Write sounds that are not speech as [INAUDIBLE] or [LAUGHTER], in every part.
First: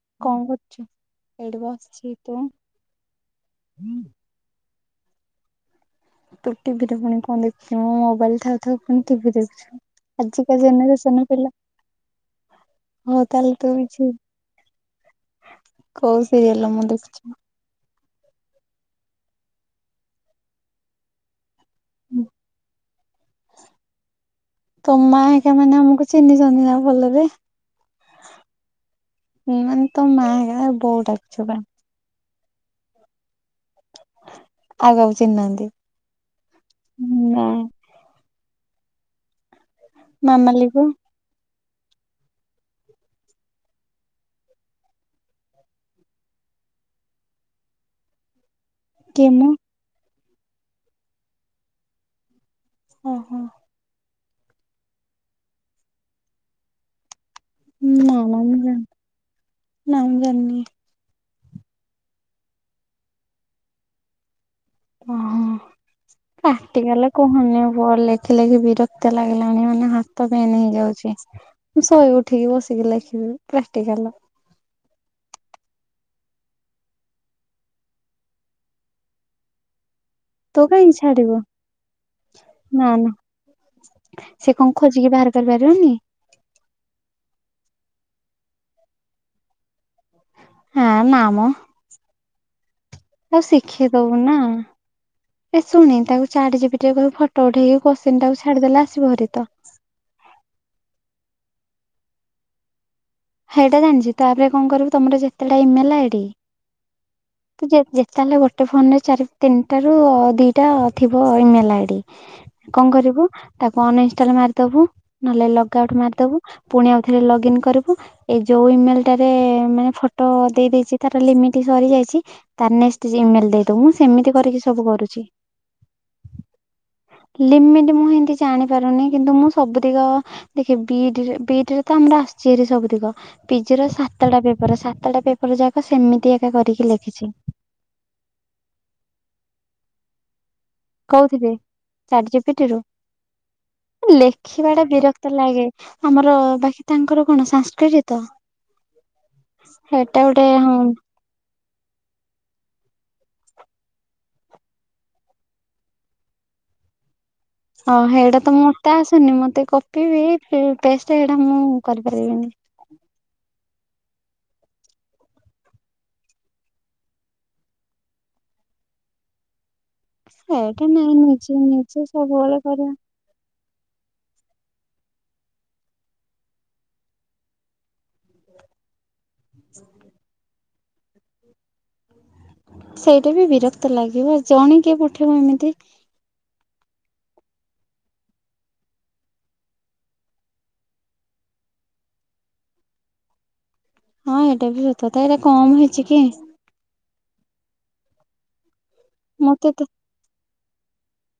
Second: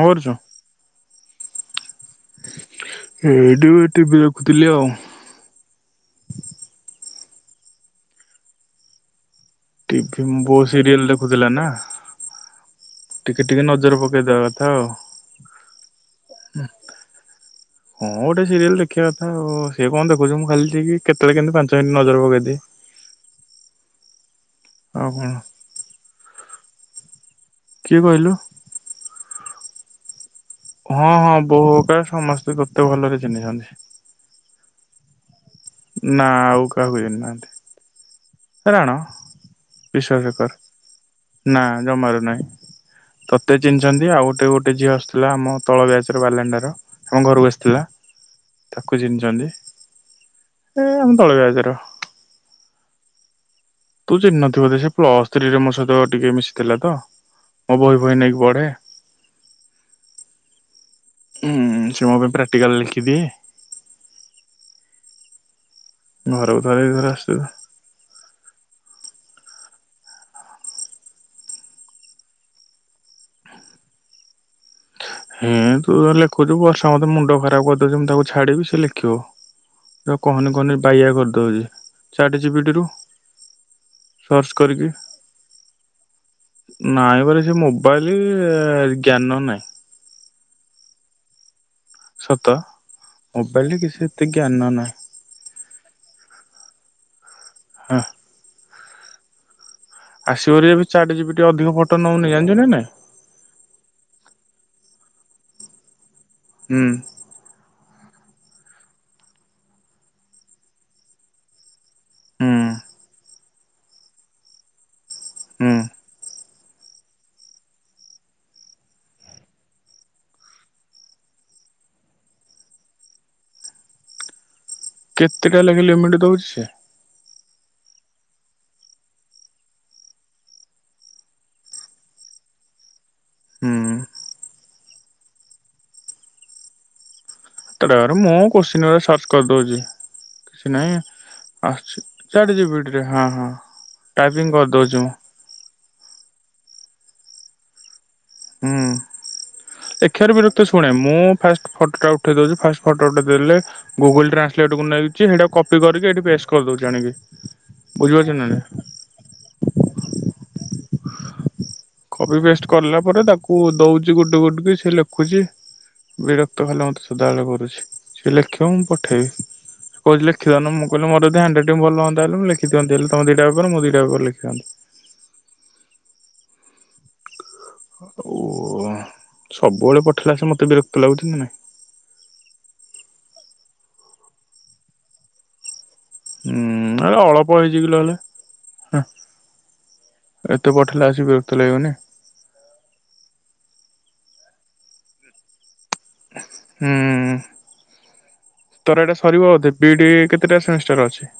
କଣ କରୁଛୁ? ଏଇଟି ବସିଚି ତୁ? ତିଲି ଆଉ ତୁ ଟିଭିରେ ପୁଣି କଣ ଦେଖଚୁ? ମୁ ମୋବାଇଲି ଥାଉ ଥାଉ ପୁଣି ଟିଭି ଦେଖୁଛୁ। ଟିଭି ମୋ ଆଜିିକା ବୋଉ ସିରିଏଲ ଜେନେରେସନ ର ଦେଖୁଥିଲା ପିଲା ନା ହଉ ଟିକେ ତାହଲେ ଟିକେ ତୋ ନଜର ଇଛା। ପକେଇଦବା କଥା ଆଉ। ହଁ ଗୋଟେ ସିରିଏଲ ଦେଖିବା କଥା ଆଉ। ସିଏ କଣ ଦେଖୁଛି ମୁଁ ଖାଲି ଟିକେ କେତେବେଳେ କେମତି ପାଞ୍ଚ ମିନିଟ୍ ନଜର ପକେଇଦିଏ। ତମ ଆଉ କଣ ମାଆ ଏଙ୍କା ମାନେ ଆମକୁ ଚିହ୍ନିଚନ୍ତି ନା ଭଲରେ? କିଏ କହିଲୁ? ମୁଁ ମାନେ ତୁମ ମା [UNINTELLIGIBLE] ହଁ ହଁ ବା ବୋଉ ଅପା ସମସ୍ତେ ତତେ ଭଲରେ ଚିହ୍ନିଛନ୍ତି। ଆଉ କାହାକୁ ଚିହ୍ନିନାହାନ୍ତି? ନା ଆଉ କାହାକୁ ଜାଣି ନାହାନ୍ତି। ରାଣ, ମାମାଲି କୁ ବିଶ୍ୱାସକର ନା ଜମାରୁ ନାହିଁ। ତତେ ଚିହ୍ନିଚନ୍ତି ଆଉ ଗୋଟେ ଗୋଟେ ଝିଅ ଆସୁଥିଲା ଆମ ତଳ ବ୍ୟାଚର ବାଲେଣ୍ଡାର। ଆମ ଘରକୁ ଆସିଥିଲା ତାକୁ କିଏ ଚିହ୍ନିଛନ୍ତି। ମୁଁ ଏ ଆମ ତଳ ବ୍ୟାଚ୍ ର। ଓ ହୋ ତୁ ଚିହ୍ନ ନଥିବୁ ବୋଧେ ସେ ପ୍ଲସ ଥ୍ରୀ ରେ ମୋ ସହିତ ଟିକେ ମିଶିଥିଲା ତ। ମୋ ବହି ଫହି ନା ନା ନେଇକି ମୁଁ ବଢେ। ଉଁ ଜାଣିନି। ନା ମୁଁ ଜାଣିନି ହୁଁ ସେ ମୋ ପାଇଁ ପ୍ରାକ୍ଟିକାଲ ଲେଖିକି ଦିଏ। ଓ ହୋ ଘରକୁ ଥରେ ଦି ପ୍ରାକ୍ଟିକାଲ ଥର ଆସେ। କୁହନି ଆଉ। ପୁଅ ଲେଖିଲେଖି ବିରକ୍ତି ଲାଗିଲାଣି ମାନେ ହାତ ପେନ୍ ହେଇଯାଉଚି। ମୁଁ ଶୋଇ ଉଠିକି ବସିକି ଲେଖିବି ପ୍ରାକ୍ଟିକାଲ। ହେଁ ତୁ ତୋର ଲେଖୁଛୁ ବର୍ଷା ମତେ ମୁଣ୍ଡ ଖରାପ କରିଦଉଛି ମୁଁ ତାକୁ ଛାଡିବି ସେ ଲେଖିବ। ତୁ ଆଉ କହନି ତୁ କହନି କାହିଁକି ବାଇଆ ଛାଡିବୁ କରିଦେଉଚି ଚାଟ୍ ଯିପିଟିରୁ। ନା ନା ସେ କଣ ଖୋଜିକି ବାହାର କରିପାରିବନି? ନାଇଁ ବରା ସିଏ ମୋବାଇଲି ଜ୍ଞାନ ନାହିଁ। ହେଁ ନାମ ସତ ଆଉ ମୋବାଇଲରେ କିଛି ଶିଖେଇଦବୁ ଏତେ ନା। ଜ୍ଞାନ ନାହିଁ। ଏ ଶୁଣ ନି ତାକୁ ଚାଟ୍ ଯିପିଟି ରେ କହିବୁ ଫଟୋ ଉଠେଇକି ହଁ କୋସ୍ଚିନ ଟାକୁ ଛାଡିଦେଲେ ଆସିବ ଭାରି ତ। ଆସିବରି ଏବେ ଚାଟ୍ ଯିପିଟି ଅଧିକ ଫୋଟ ନୋଉନି ଜାଣିଚୁ ନା ନାଇଁ? ଏହଟା ଜାଣିଚି ତାପରେ କଣ କରି ମୁଁ ତମର ତ ଯେତେ ଟାଇମ୍ ହେଲା ଏଇଠି। ହୁଁ ଉଁ [INAUDIBLE] ଯେ ଯେତେ ହେଲେ ଗୋଟେ ଫୋନରେ ଚାରି ତିନିଟା ର ଦିଟା ଥିବ ଇମେଲ ଆଇଡି ହୁଁ। କଣ କରିବୁ, ତାକୁ ଅନଇନଷ୍ଟାଲ ମାରିଦବୁ, ନହେଲେ ହୁଁ ଲଗାଉଟ ମା ଦବୁ ପୁଣି ଆଉଥରେ ଲଗ୍ ଇନ କରିବୁ। ଏଇ ଯୋଉ ଇମେଲ ଟାରେ, ମାନେ ଫଟୋ ଦେଇ ଦେଇଦେଇଛି ତାର ଲିମିଟ ସରି ଯାଇଛି। ତାର ନେଷ୍ଟ ଇମେଲ ଦେଇଦବୁ, ମୁଁ ସେମିତି କରିକି ସବୁ କରୁଛି କେତେ ଟା ଲେଖେ ଲିମିଟ ଦଉଛି ସିଏ? ଲିମିଟ ମୁଁ ଏମତି ଜାଣିପାରୁନି କିନ୍ତୁ ମୁଁ ସବୁ ତିକ ଦେଖେ ବିଟରେ ବିଟରେ ତ ଆମର ଆସିଛି ଏରି ସବୁ ଦିଗ। ପି ଜିର ହୁଁ। ସାତଟା ପେପର, ସାତଟା ପେପର ଯାକ ସେମିତି ଏକା କରିକି ଲେଖିଛି। କେତଟା [UNINTELLIGIBLE] ମୁଁ କୋଶ୍ଚିନ ଗୁରା ସର୍ଚ୍ଚ କରିଦଉଛି। କିଛି ନାହିଁ କୋଉଥିରେ ଆସିଛି ଚାଟ ଚାର୍ଟ ଜି ଜିପିଟିରୁ ପି ଟି ରେ ହଁ ହଁ। ଟାଇପିଂ ଲେଖିବା ଟା କରିଦଉଛି ମୁଁ ବିରକ୍ତ ଲାଗେ, ଆମର ବାକି ତାଙ୍କର କଣ ସାନସକ୍ରିଟ ତ ହୁଁ ସେଇଟା ଗୋଟେ ଏଖାରେ ହଁ ଶୁଣେ ମୁଁ ଫାଷ୍ଟ ଫଟୋଟା ଉଠେଇ ଦଉଚି, ଫାଷ୍ଟ ଫଟୋଟା ଉଠେଇ ଦେଲେ ଗୁଗୁଲ ଟ୍ରାନ୍ସଲେଟ କୁ ନେଇଛି, ହେଟା କପି କରିକି ଏଠି ପେଷ୍ଟ କରିଦଉଛି ଆଣିକି। ହ ବୁଝିପାରୁଛ ହେଇଟା ନା ତ ନାଇଁ ମତେ ଆସୁନି, ମତେ କପିବି ପେଷ୍ଟ ହେଇଟା ମୁଁ କବି କରିପାରିବିନି। ପେଷ୍ଟ କଲା ପରେ ତାକୁ ଦଉଛି ଗୋଟେ ଗୋଟେ ପିସ, ସେ ଲେଖୁଛି। ବିରକ୍ତ ଖାଲେ ମତେ ସଦାବେଳେ କରୁଛି ସିଏ ଲେଖିବ, ମୁଁ ପଠେଇବି। କହୁଛି ଲେଖି ଦଉନ, ଏଇଟା ମୁଁ କହିଲି ନାଇଁ ମୋର ଯଦି ନିଜେ ହାଣ୍ଡ ରାଇଟିଙ୍ଗ ନିଜେ ଭଲ ହୁଅନ୍ତା ବୋଲେ ମୁଁ ସବୁବେଳେ ଲେଖି କରିବା। ଦିଅନ୍ତି, ତମେ ଦିଟା ପେପର ମୁଁ ଦିଟା ପେପର ଲେଖିଥାନ୍ତି। ଓ ସବୁବେଳେ ପଠେଇଲା ସି ମତେ ବିରକ୍ତ ଲାଗୁଛି ନା ନାଇଁ ସେଇଟା ବି ବିରକ୍ତ ଲାଗିବ ଆଉ ଜଣେ କିଏ ପଠେଇବ ଏମିତି ହୁଁ ହେଲେ ଅଳ୍ପ ହେଇଯିବି ନ ହେଲେ ହଁ ଏତେ ପଠେଇଲା ସିଏ ବିରକ୍ତ ଲାଗିବନି? ହଁ ଏଇଟା ବି ସତକଥା, ଏଇଟା କମ ହେଇଛି କି? ହୁଁ, ତୋର ଏଇଟା ସରିବ ବୋଧେ, ମତେ ତ ବି ଡ଼ି ଡି କେତ କେତେଟା ସେମିଷ୍ଟାର ଅଛି?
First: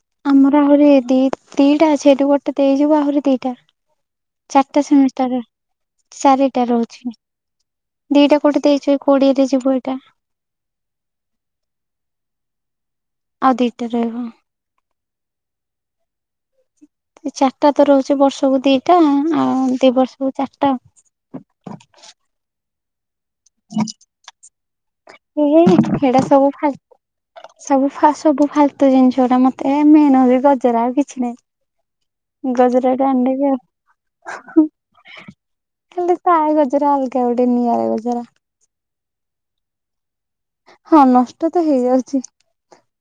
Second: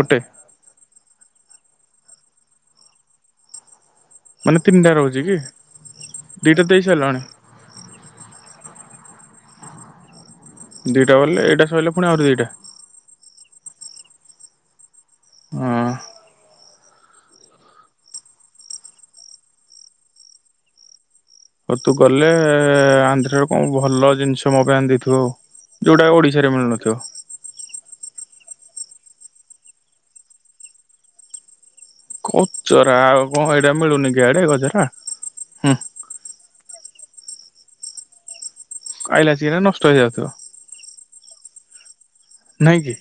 ଗୋଟେ ଆମର ଆହୁରି ଦି ଦିଟା ଅଛି, ଏଠୁ ଗୋଟେ ଦେଇଯିବୁ ଆହୁରି ଦିଟା ମାନେ ଚାରିଟା ତିନିଟା ରହୁଛି କି ସେମିଷ୍ଟାର, ଦିଟା ଚାରିଟା ଦେଇ ରହୁଛି। ସାରିଲଣି ଦିଟା କୋଟେ ଦେଇଛୁ, କୋଡିଏରେ ଯିବୁ ଏଇଟା ଦୁଇଟା ବଲେ ଏଇଟା ସଇଲେ ପୁଣି ଆଉ ଦୁଇଟା? ଆଉ ଦିଇଟା ରହିବ। ହୁଁ। ଚାରିଟା ତ ରହୁଛି ବର୍ଷକୁ ଦିଟା ଆଉ ଦି ବର୍ଷକୁ ଚାରିଟା। ଓ ତୁ ଗଲେ ଆନ୍ଧ୍ରରେ କଣ ଭଲ ଜିନିଷ ମୋ ପାଇଁ ଆନ୍ ଦେ ହେଁ ହେଡା ସବୁ ଖାଲ ସବୁ ସବୁ ଫାଲତୁ ଜିନିଷ ଗଟା ମତେ ମେନ ହଉଛି ଗଜର ଆଉ କିଛି ନାହିଁ। କଚରା ଗଜରାଟା ଆଉ କଣ ଏଇଟା ମିଳୁନି କି ଇଆଡେ ଆଣିଦେବି। ଗଜରା ହୁଁ [UNINTELLIGIBLE] ସାଏ ଗଜରା ଅଲଗା ଗୋଟେ ନିଆରା ଗଜରା। ଆଇଲା ଚିରା ନଷ୍ଟ ହେଇ ଯାଉଥିବ। ହଁ ନଷ୍ଟ ତ ହେଇଯାଉଛି। ନାଇଁ କି?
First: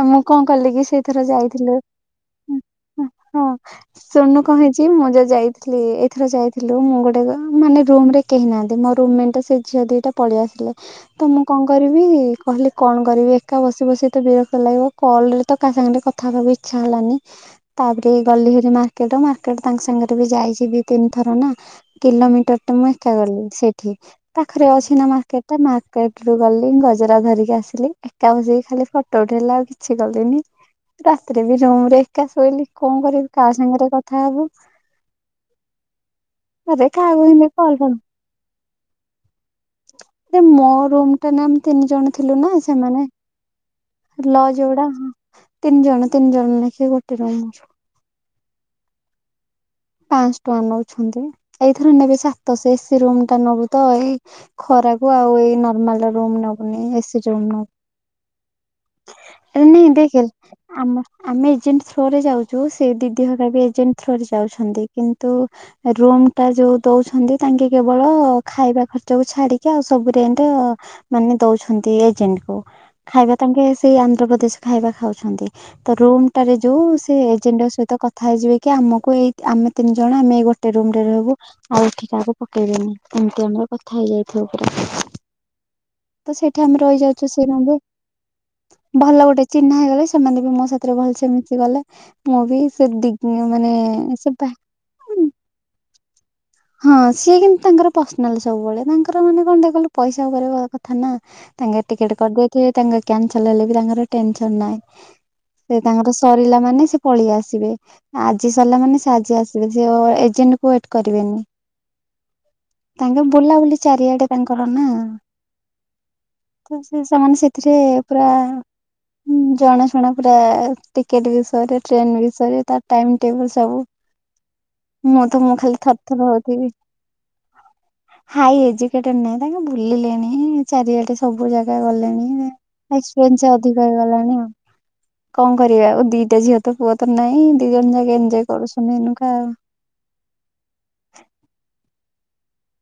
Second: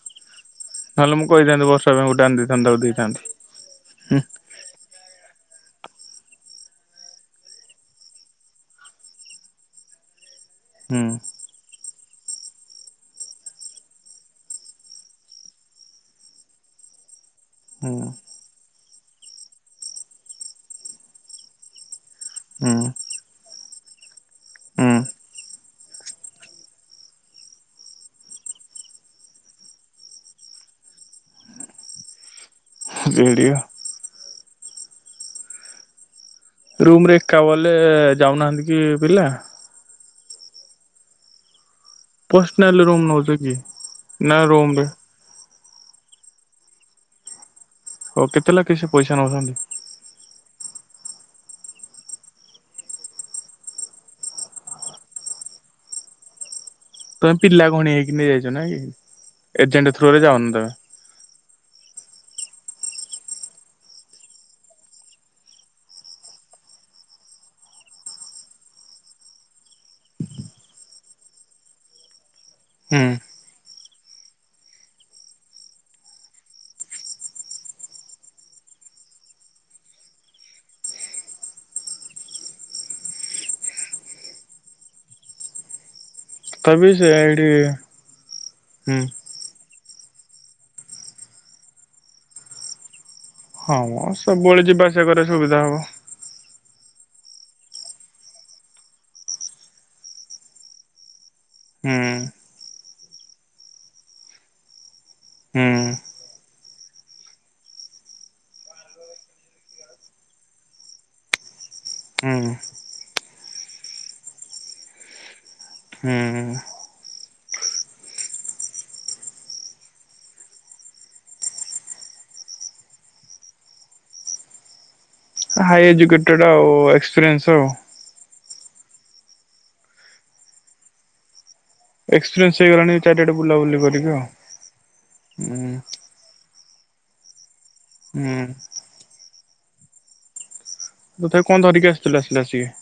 ଆଉ ମୁଁ କଣ କଲି କି ନହେଲେ ସେଇଥର ମୁଁ କହିଥାନ୍ତି ଯାଇଥିଲି ବର୍ଷା ପାଇଁ ଗୋଟେ ଆଣି ଦେଇଥାନ୍ତି ତାକୁ ଦେଇଥାନ୍ତି ହଁ ହୁଁ ସୋନୁ କହିଛି ମୁଁ ଯ ଯାଇଥିଲି ଏଇଥର ଯାଇଥିଲୁ ମୁଁ ଗୋଟେ ମାନେ ରୁମ ରେ କେହି ନାହାନ୍ତି ମୋ ରୁମ ମେଟ ସେ ଝିଅ ଦିଟା ପଳି ଆସିଲେ। ହୁଁ। ତ ମୁଁ କଣ କରିବି କହିଲି କଣ କରିବି ଏକା ବସିତ ବିରକ୍ ଭଲ ଲାଗିବ କଲ ରେ ତ କାହା ସାଙ୍ଗରେ କଥା ହବାକୁ ଇଚ୍ଛା ହେଲାନି ହୁଁ ତାପରେ ଗଲିହେରି ମାର୍କେଟ ମାର୍କେଟ ତାଙ୍କ ସାଙ୍ଗରେ ବି ଯାଇଛି ଦି ତିନି ଥର ନା କିଲୋମିଟରଟା ମୁଁ ହୁଁ ହେ ଗଲି ସେଇଠି। ପାଖରେ ଅଛି ନା ମାର୍କେଟ ଟା ମାର୍କେଟ ରୁ ଗଲି ଗଜରା ଧରିକି ଆସିଲି ଏକା ବସିକି ଖାଲି ଫ ଟୋ ଉଠେଇଲା ଆଉ କିଛି କଲିନି ରାତିରେ ବି ରୁମ ରେ ଏକା ଶୋଇଲି କଣ ହୁଁ କରିବି କାହା ସେଇଠିକା ସାଙ୍ଗେରେ ଗ ଥା ହବ। ରୁମ ରେ ଏକା ବୋଲେ କଲ ଫଲ ଯାଉନାହାନ୍ତି କି ପିଲା? ଏ ମୋ ରୁମ ଟା ନା ଆମେ ତିନି ଜଣ ଥିଲୁ ନା ସେମାନେ କହୁଛ କି? ନା ଲଜ ରୁମ ରେ ଗୁଡା ତିନି ଜଣ ତିନି ଜଣ ଲେଖେ ଗୋଟେ ରୁମ। ହଉ କେତେ ଲେକେ ସେ ପଇସା ନଉସନ୍ତି? ପାଂସ ଟଙ୍କା ନଉଛନ୍ତି ଏଇଥର ନେବେ ସାତଶ ଏ ସି ରୁମ ଟା ନବୁ ତ ଏଇ ଖରାକୁ ଆଉ ଏଇ ନର୍ମାଲ ରୁମ ନ ତମେ ପିଲା ଗଣି ହେଇକି ନେଇ ଯାଇଚ ନା କି? ଏ ଏଜେଣ୍ଟ ନାଇଁ ଥ୍ରୋରେ ଦେଖେ ଯାଉନ ଆ ତମେ ଆମ ଆମେ ଏଜେଣ୍ଟ ଥ୍ରୋ ରେ ଯାଉଚୁ ସେ ଦିଦି ହରା ବି ଏଜେଣ୍ଟ ଥ୍ରୋ ରେ ଯାଉଛନ୍ତି କିନ୍ତୁ ରୁମ ଟା ଯୋଉ ଦଉଛନ୍ତି ତାଙ୍କେ କେବଳ ଖାଇବା ଖର୍ଚ୍ଚକୁ ଛାଡିକି ଆଉ ସବୁ ରେଣ୍ଟ ମାନେ ଦଉଛନ୍ତି ଏଜେଣ୍ଟ କୁ। ହୁଁ ଇଏ ତାଙ୍କେ ସେଇ ଆନ୍ଧ୍ରପ୍ରଦେଶ ଖାଇବା ଖାଉଛନ୍ତି। ତ ରୁମ ଟାରେ ଯୋଉ ସେ ଏଜେଣ୍ଟଙ୍କ ସହିତ କଥା ହେଇଯିବେ କି ଆମକୁ ଏଇ ଆମେ ତିନି ଜଣ ଆମେ ଏଇ ଗୋ ଟେ ରୁମ ରେ ରହିବୁ ଆଉ ଏଠି କାହାକୁ ପକେଇବେନି ଏମତି ଆମର କଥା ହେଇ ଯାଇଥାଉ ପୁରା। ତ ସେଇଠି ଆମେ ତଥାପି ସେ ରହିଯାଉଚୁ ଏଇଠି ସେଇ ରୁମ ରେ। ହୁଁ ଭଲ ଗୋଟେ ଚିହ୍ନା ହେଇଗଲେ ସେମାନେ ବି ମୋ ସାଥିରେ ଭଲସେ ମିଶିଗଲେ ମୁଁ ବି ସେ ଦି ମାନେ ହଁ ସେ ବା ସବୁବେଳେ ଯିବା ଆସିବା କରିଆକୁ ସୁବିଧା ହବ। ହଁ ସିଏ କିନ୍ତୁ ତାଙ୍କର ପର୍ସନାଲ ସବୁବେଳେ ତାଙ୍କର ମାନେ କଣ ଦେ କଲୁ ପଇସା ଉପରେ କ-କଥା ନା। ତାଙ୍କେ ହୁଁ ଟିକେଟ କରଦେଇଥିବେ ତାଙ୍କର କ୍ୟାନସଲ ହେଲେ ବି ତାଙ୍କର ଟେନସନ ନାହିଁ। ହୁଁ ସେ ତାଙ୍କର ସରିଲା ମାନେ ସେ ପଳେଇ ଆସିବେ। ଆଜି ସରିଲା ମାନେ ସେ ଆଜି ଆସିବେ ସେ ଅ-ଏ-ଏଜେଣ୍ଟ କୁ ୱେଟ କରିବେନି। ହୁଁ। ତାଙ୍କେ ବୁଲା ବୁଲି ଚାରିଆଡେ ତାଙ୍କର ନା। ହୁଁ। ତ ସେ ସେମାନେ ସେଥିରେ ପୁରା ଉଁ ଜଣା ଶୁଣା ପୁରା ଟିକେଟ ବିଷୟରେ ଟ୍ରେନ ବିଷୟରେ ତାର ଟାଇମ ଟେବୁଲ ସବୁ। ମୁଁ ତ ମୁଁ ଖାଲି ଥ ସେଟା ଆଉ ଏକ୍ସପ୍ରେନ୍ସ ଆଉ। ହାଇ ଏଜୁକେଟେଡ ନାଇଁ ତାଙ୍କେ ବୁଲିଲେଣି। ଚାରିଆଡେ ସବୁ ଜାଗା ଗଲେଣି ଏକ୍ସପିରିଏନ୍ସ ହେଇଗଲାଣି ଚାରିଆଡେ ଏକ୍ସପ୍ରେନ୍ସ ବୁଲାବୁଲି ଅଧିକ କରିକି ହେଇଗଲାଣି ଆଉ। ଆଉ କଣ ହୁଁ କରିବେ ଆଉ ଦିଟା ଝିଅ ତ ପୁଅ ତ ନାଇଁ ଦି ଜଣ ଯାକ ଏଞ୍ଜୟ ହୁଁ କରୁସନ୍ତି ଏଉନୁକା ଆଉ। ତଥାପି କଣ ଧରିକି ଆସିଥିଲୁ ଆସିଲା ଆସିକି?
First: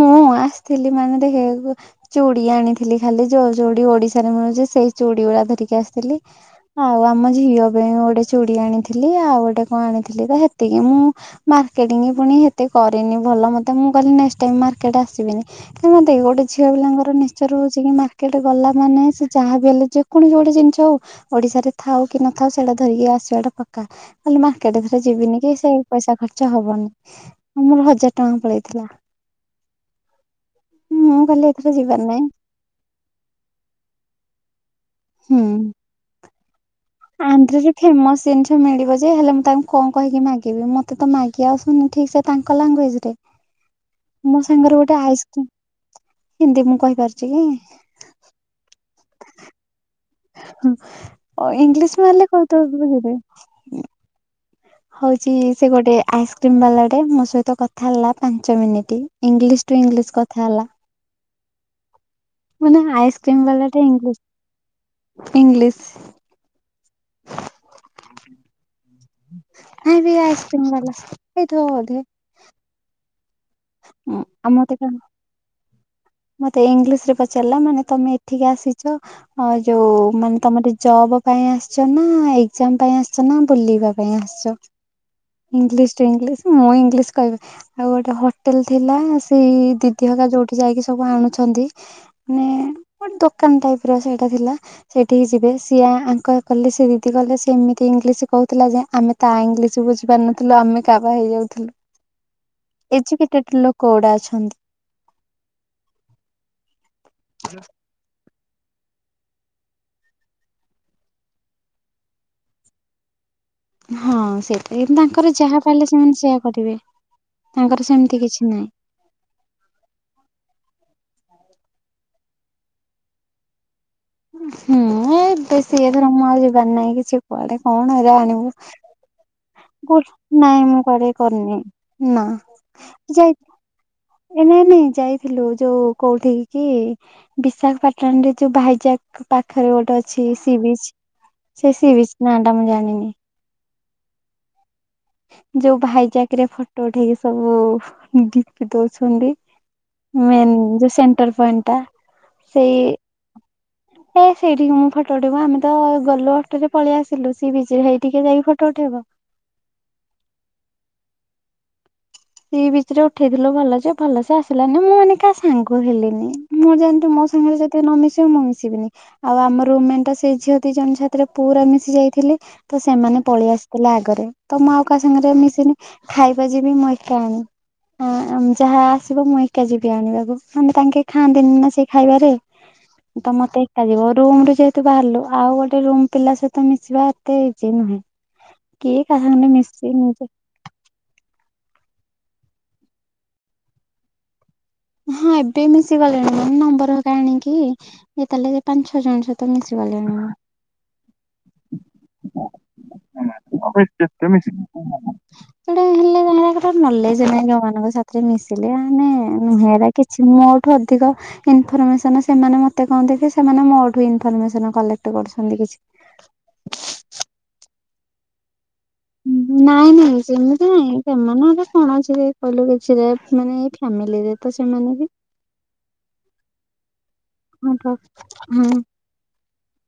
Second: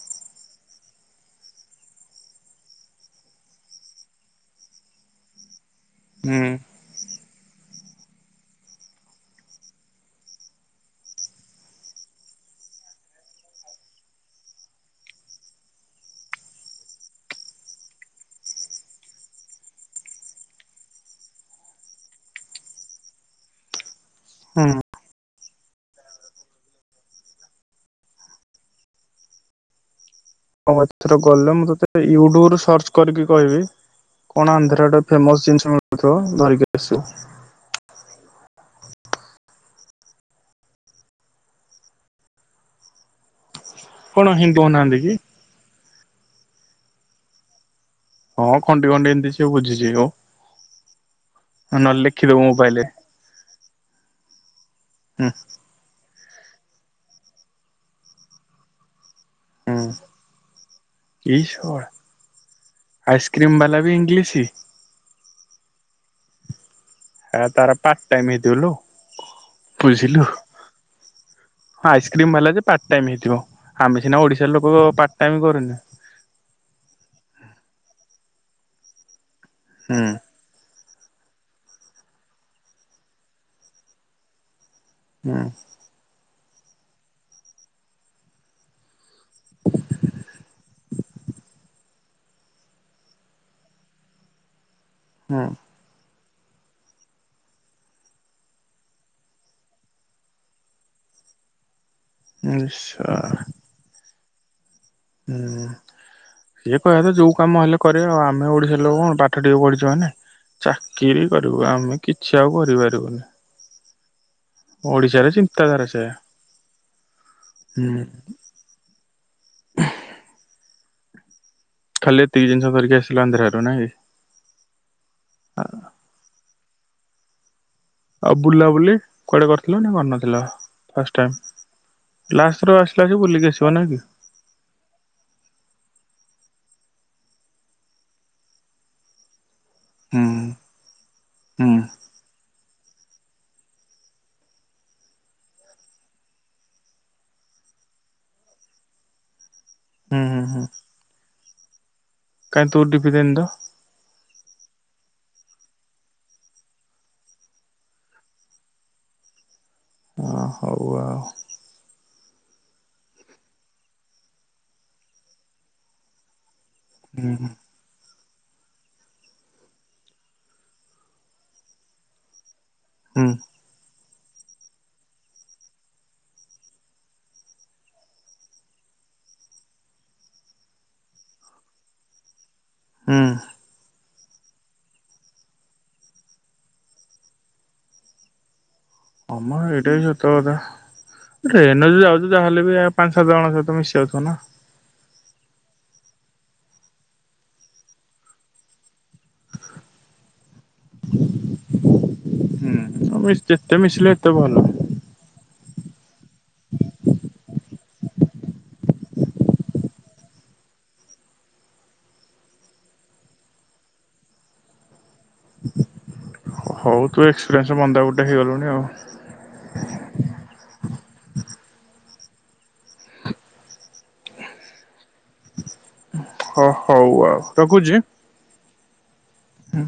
ମୁଁ ଆସଥିଲି ମାନେ ଦେଖେ ହେ ଗୁ ଚୁଡି ଆଣିଥିଲି ଖାଲି ଯୋଉ ଚୁଡି ଓଡିଶାରେ ମିଳୁଚି ସେଇ ଚୁଡି ଗୁଡା ଧରିକି ଆସ୍ ଥିଲି ହୁଁ ଆଉ ଆମ ଝିଅ ପେଇଁ ଗୋଟେ ଚୁଡ଼ି ଆଣିଥିଲି ଆଉ ଗୋଟେ କଣ ଆଣିଥିଲି ତ ହେତିକି ମୁଁ ମାର୍କେଟିଙ୍ଗି ଫୁଣି ହେତେ କରେନି ଭଲ ମତେ ମୁଁ କହିଲି ନେଷ୍ଟ ଟାଇମ୍ ମାର୍କେଟ ଆସିବିନି। [UNINTELLIGIBLE] ଦେଖେ ଗୋଟେ ଝିଅ ପିଲାଙ୍କର ନେଚର ହଉଚି କି ମାର୍କେଟ ଗଲା ମାନେ ସେ ଯାହା ବି ହେଲେ ଜୁ କୌଣସି ଗୋଟେ ଜିନିଷ ହଉ ଓଡିଶାରେ ଥାଉ କି ନଥାଉ ସେଇଟା ଧରିକି ଆସିବାଟା ପକା। କହିଲି ହୁଁ। ମାର୍କେଟ ଏଥର ଯିବିନି କି ସେଇ ପଇସା ଖର୍ଚ୍ଚ ହବନି ମୋର ହଜାର ଟଙ୍କା ପଳେଇଥିଲା। ହଉ ଏଥର କହିଲି ଗଲେ ମୁଁ ଏଥର ଯିବାର ତତେ ନାହିଁ ୟୁଟ୍ୟୁବୁ ରୁ ସର୍ଚ୍ଚ କରିକି କହିବି କଣ ଆନ୍ଧ୍ର ଆଡେ ଫେମସ ହୁଁ। ଜିନିଷ ମିଳୁଥିବ ଧରିକି ଆସିବୁ। ଆନ୍ଧ୍ରରେ ଫେମସ ଜିନିଷ ମିଳିବ ଯେ ହେଲେ ମୁଁ ତାଙ୍କୁ କଣ କହିକି ମାଗିବି ମତେ ତ ମା ଗି ଆସୁନି ଠିକ୍ ସେ ତାଙ୍କ ଲାଙ୍ଗୁଏଜ ରେ କଣ ମୋ ହିନ୍ଦୁ ସାଙ୍ଗରେ ହଉନାହାନ୍ତି ଗୋଟେ କି? ଆଇସ୍ ହିନ୍ଦୀ ମୁଁ କହିପାରୁଚି କି। ହଁ ଖଣ୍ଡି ଖଣ୍ଡି ହିନ୍ଦୀ ସେ ବୁଝି ଯିବ। ଇଂଲିଶ ମାରିଲେ ମୋବାଇଲରେ [UNINTELLIGIBLE] ହୁଁ ହଉଚି ସେ ଗୋଟେ ଆଇସ୍କ୍ରିମ୍ ବାଲାଟେ ମୋ ସହିତ କଥା ହେଲା ପାଞ୍ଚ ମିନିଟି। ଇଂଲିଶ ଟୁ ଇଂଲିଶ କଥା ହେଲା। ଇ ଶଳା। ମାନେ ଆଇସ୍କ୍ରିମ୍ ଆଇସ୍କ୍ରିମ ବାଲା ବାଲାଟେ ବି ଇଂଲିଶ ଇଂଲିଶ୍ ଇଂଲିଶ୍ ଆ ତାର ପାଟ ଟାଇମ୍ ହେଇଥିବ ଲୋ। ନାଇଁ ବେ ବୁଝିଲୁ ଆଇସ୍କ୍ରିମ୍ ବାଲା। ହେଇଥିବ ବୋଧେ। ସ୍କ୍ରୀମ ବାଲା ଯେ ପାର୍ଟ ଟାଇମ୍ ହେଇଥିବ। ଆମେ ସିନା ଆଉ ଓଡ଼ିଶାର ଲୋକ ମତେ ପାର୍ଟ ଟାଇମ୍ କରୁନେ। ମତେ ଇଂଲିଶ ରେ ପଚାରିଲା ମାନେ ତମେ ଏଠିକି ଆସିଚ ଯୋ ହୁଁ ମାନେ ତମେ ଏଠି ଜବ୍ ପାଇଁ ଆସିଚ ନା ଏକ୍ଜାମ୍ ପାଇଁ ଆସିଚ ନା ବୁଲିବା ପାଇଁ ଆସିଚ? ହୁଁ ଇଂଲିଶ ଟୁ ଇଂଲିଶ। ମୁଁ ଇଂଲିଶ କହିବି ଆଉ ଗୋଟେ ହ ହୋଟେଲ ଥିଲା ସେଇ ଦିଦି ହକା ଯୋଉଠି ଯାଇକି ସବୁ ଆଣୁଛନ୍ତି ମାନେ ଗୋଟେ ଦୋକାନ ଟାଇପ୍ ର ସେଇଟା ଥିଲା। ସେଇଠିିକି ହୁଁ। ଯିବେ। ସିଏ ଆଙ୍କ କଲେ ସେ ଦିଦି କହିଲେ ସେ ଏମିତି ଇଂଲିଶ କହୁଥିଲା ଯେ ଆମେ ତା ଇଂଲିଶ ବୁଝିପାରୁନ ଥିଲୁ ଆମେ କାବା ହେଇ ଯାଉଥିଲୁ। ଆରେ ଶଳା। ଲୋକଗୁଡା ଅଛନ୍ତି। ଉଁ। ସିଏ କହିବା କଥା ଯଉ କାମ ହେଲେ‌ କ କରିବେ। ଆମେ ଓଡିଶା ଲୋକ କଣ ପାଠ ଟିକେ ପଢିଚୁ ମାନେ ଚାକିରି କରିବୁ। ଆମେ କିଛି ଆଉ କରିପାରିବୁନି। ହଁ [UNINTELLIGIBLE] କିନ୍ତୁ ଓଡିଶାରେ ତାଙ୍କର ଯାହା ଚିନ୍ତାଧାରା ପାଇଲେ ସେୟା ସେମାନେ ସେଇଆ କରିବେ। ତାଙ୍କର ହୁଁ ସେମିତି କିଛି ନାଇଁ। ଖାଲି ଏତିକି ଜିନିଷ ଧରିକି ଆସିଲୁ ଆନ୍ଧ୍ରାରୁ ନା କି? ହୁଁ ଏବେ ସିଏ ଏଥର ମୁଁ ଆଉ ଯିବାର ନାଇଁ କି ସିଏ କୁଆଡେ କଣ ଏରା ଆଣିବୁ। କୁଆଡ଼େ କରିଥିଲ ନା ଗୁଡ୍ କରିନଥିଲ? ନାଇଁ ମୁଁ କୁଆଡେ ଫାଷ୍ଟ ଟାଇମ୍, କରିନି ନା ଲାଷ୍ଟଥର ଆସିଲା ଯେ ଯାଇ ବୁଲିକି ଆସିବ ନା କି? ଏ ନାଇଁ ନାଇଁ ଯାଇଥିଲୁ ଯଉ କୋଉଠିକି ବିଶାଖାପାଟଣାରେ ଯଉ ଭାଇଜାକ୍ ପାଖରେ ଗୋଟେ ହୁଁ ଅଛି ସି ବିଚ୍। ହୁଁ ସେ ସି ବିଚ୍ ନାଁ ଟା ମୁଁ ଜାଣିନି। ଯଉ ଭାଇଜାକ୍ ରେ ଫଟୋ ଉଠେଇକି ସବୁ ଡିପି ଦଉଛନ୍ତି। ହୁଁ ହୁଁ ମେନ୍ ଯଉ ସେଣ୍ଟର ପଏଣ୍ଟ ଟା। କାଇଁ ତୁ ଡିପି ଦେଇନୁ ତ? ହେ ସେଇଠିକି ମୁଁ ଫୋଟୋ ଉଠେଇବୁ କଣ ଆମେ ତ ଗଲୁ ଅଟୋ ରେ ପଳେଇ ଆସିଲୁ ସି ବିଚ୍ ହେଠି କିଏ ଯାଇକି ଫଟୋ ଉଠେଇବ। ଓ ହଉ ଆଉ। ସି ବିଚ୍ ରେ ଉଠେଇଥିଲୁ ଭଲ ଯେ ଭଲ ସେ ଆସିଲାନି। ମୁଁ ମାନେ କାହା ସାଙ୍ଗ ହେଲିନି। ମୁଁ ଯେନ୍ତି ମୋ ହୁଁ ସାଙ୍ଗରେ [UNINTELLIGIBLE] ଯଦି ନ ମିିଶିବୁ ମୁଁ ମିଶିବିନି। ଆଉ ଆମର ରୁମମେଟ୍ ସେଇ ଝିଅ ଦି ଜଣ ସାଥିରେ ପୁରା ମିଶି ଯାଇଥିଲି। ତ ସେମାନେ ହୁଁ ପଳେଇ ଆସିଥିଲେ ଆଗରେ। ତ ମୁଁ ଆଉ କାହା ସାଙ୍ଗରେ ମିଶିନି ଖାଇବା ଯିବି ମୁଁ ଏ କା ଆଣି। ଯାହା ଆସିବ ମୁଁ ଏକା ଯିବି ଆଣିବାକୁ। ମାନେ ତାଙ୍କେ ଖାଆନ୍ତିନି ନା ସେ ଖାଇବାରେ। ହୁଁ ତ ମତେ ଆଜି ମୋ ରୁମ୍ ରୁ ଯେହେତୁ ବାହାରିଲୁ ଆଉ ଗୋଟେ ରୁମ୍ ପିଲା ସହିତ ମିଶିବା ଏତେ ଇଜି ନୁହେଁ। କିଏ କାହା ହମ ସାଙ୍ଗେ। [UNINTELLIGIBLE] ଟ୍ରେନ୍ ରେ ଯଦି ଯାଉଚୁ ତାହେଲେ ବି ଆଉ ପାଞ୍ଚ ସାତ ଜଣଙ୍କ ସହିତ ମିଶି ଯାଉଥିବ ନା। ହଁ ଏବେ ମିଶି ଗଲିଣି। ମାନେ ନମ୍ବର ହେରିକା ଆଣିକି ଯେତେବେଳେ ପାଞ୍ଚ ଛଅ ଜଣ ତ ମିଶି ଗଲିଣି। [UNINTELLIGIBLE] ହୁଁ ମିଶ୍ ଯେତେ ଯୋଉଟା ହେଲେ ଯେ ମିଶିଲେ ଏତେ ଭଲ ହେରାଙ୍କର ନଲେଜ୍ ନାହିଁ ଯୋଉମାନଙ୍କ ସାଥିରେ ମିଶିଲି। ହେରା ମାନେ ନୁହେଁ ହେରା କିଛି। ମୋଠୁ ଅଧିକ ଇନଫରମେସନ ସେମାନେ ମତେ କଣ ଦେବେ, ସେମାନେ ମୋଠୁ ଇନଫରମେସନ କଲେକ୍ଟ କରୁଛନ୍ତି କିଛି। ହଉ ତୁ ଏକ୍ସପେରିଏନ୍ସ ବନ୍ଦା ଗୋଟେ ହେଇଗଲୁଣି ଆଉ। ନାଇଁ ନାଇଁ ସେମିତି ନାଇଁ। ସେମାନେ କଣ ଅଛି କହିଲୁ କିଛିରେ ମାନେ ଏ ଫ୍ୟାମିଲିରେ ତ ସେମାନେ ବି ହ ହଉ ଉୁଁ ଠ ଉୁଁ ଉୁଁ।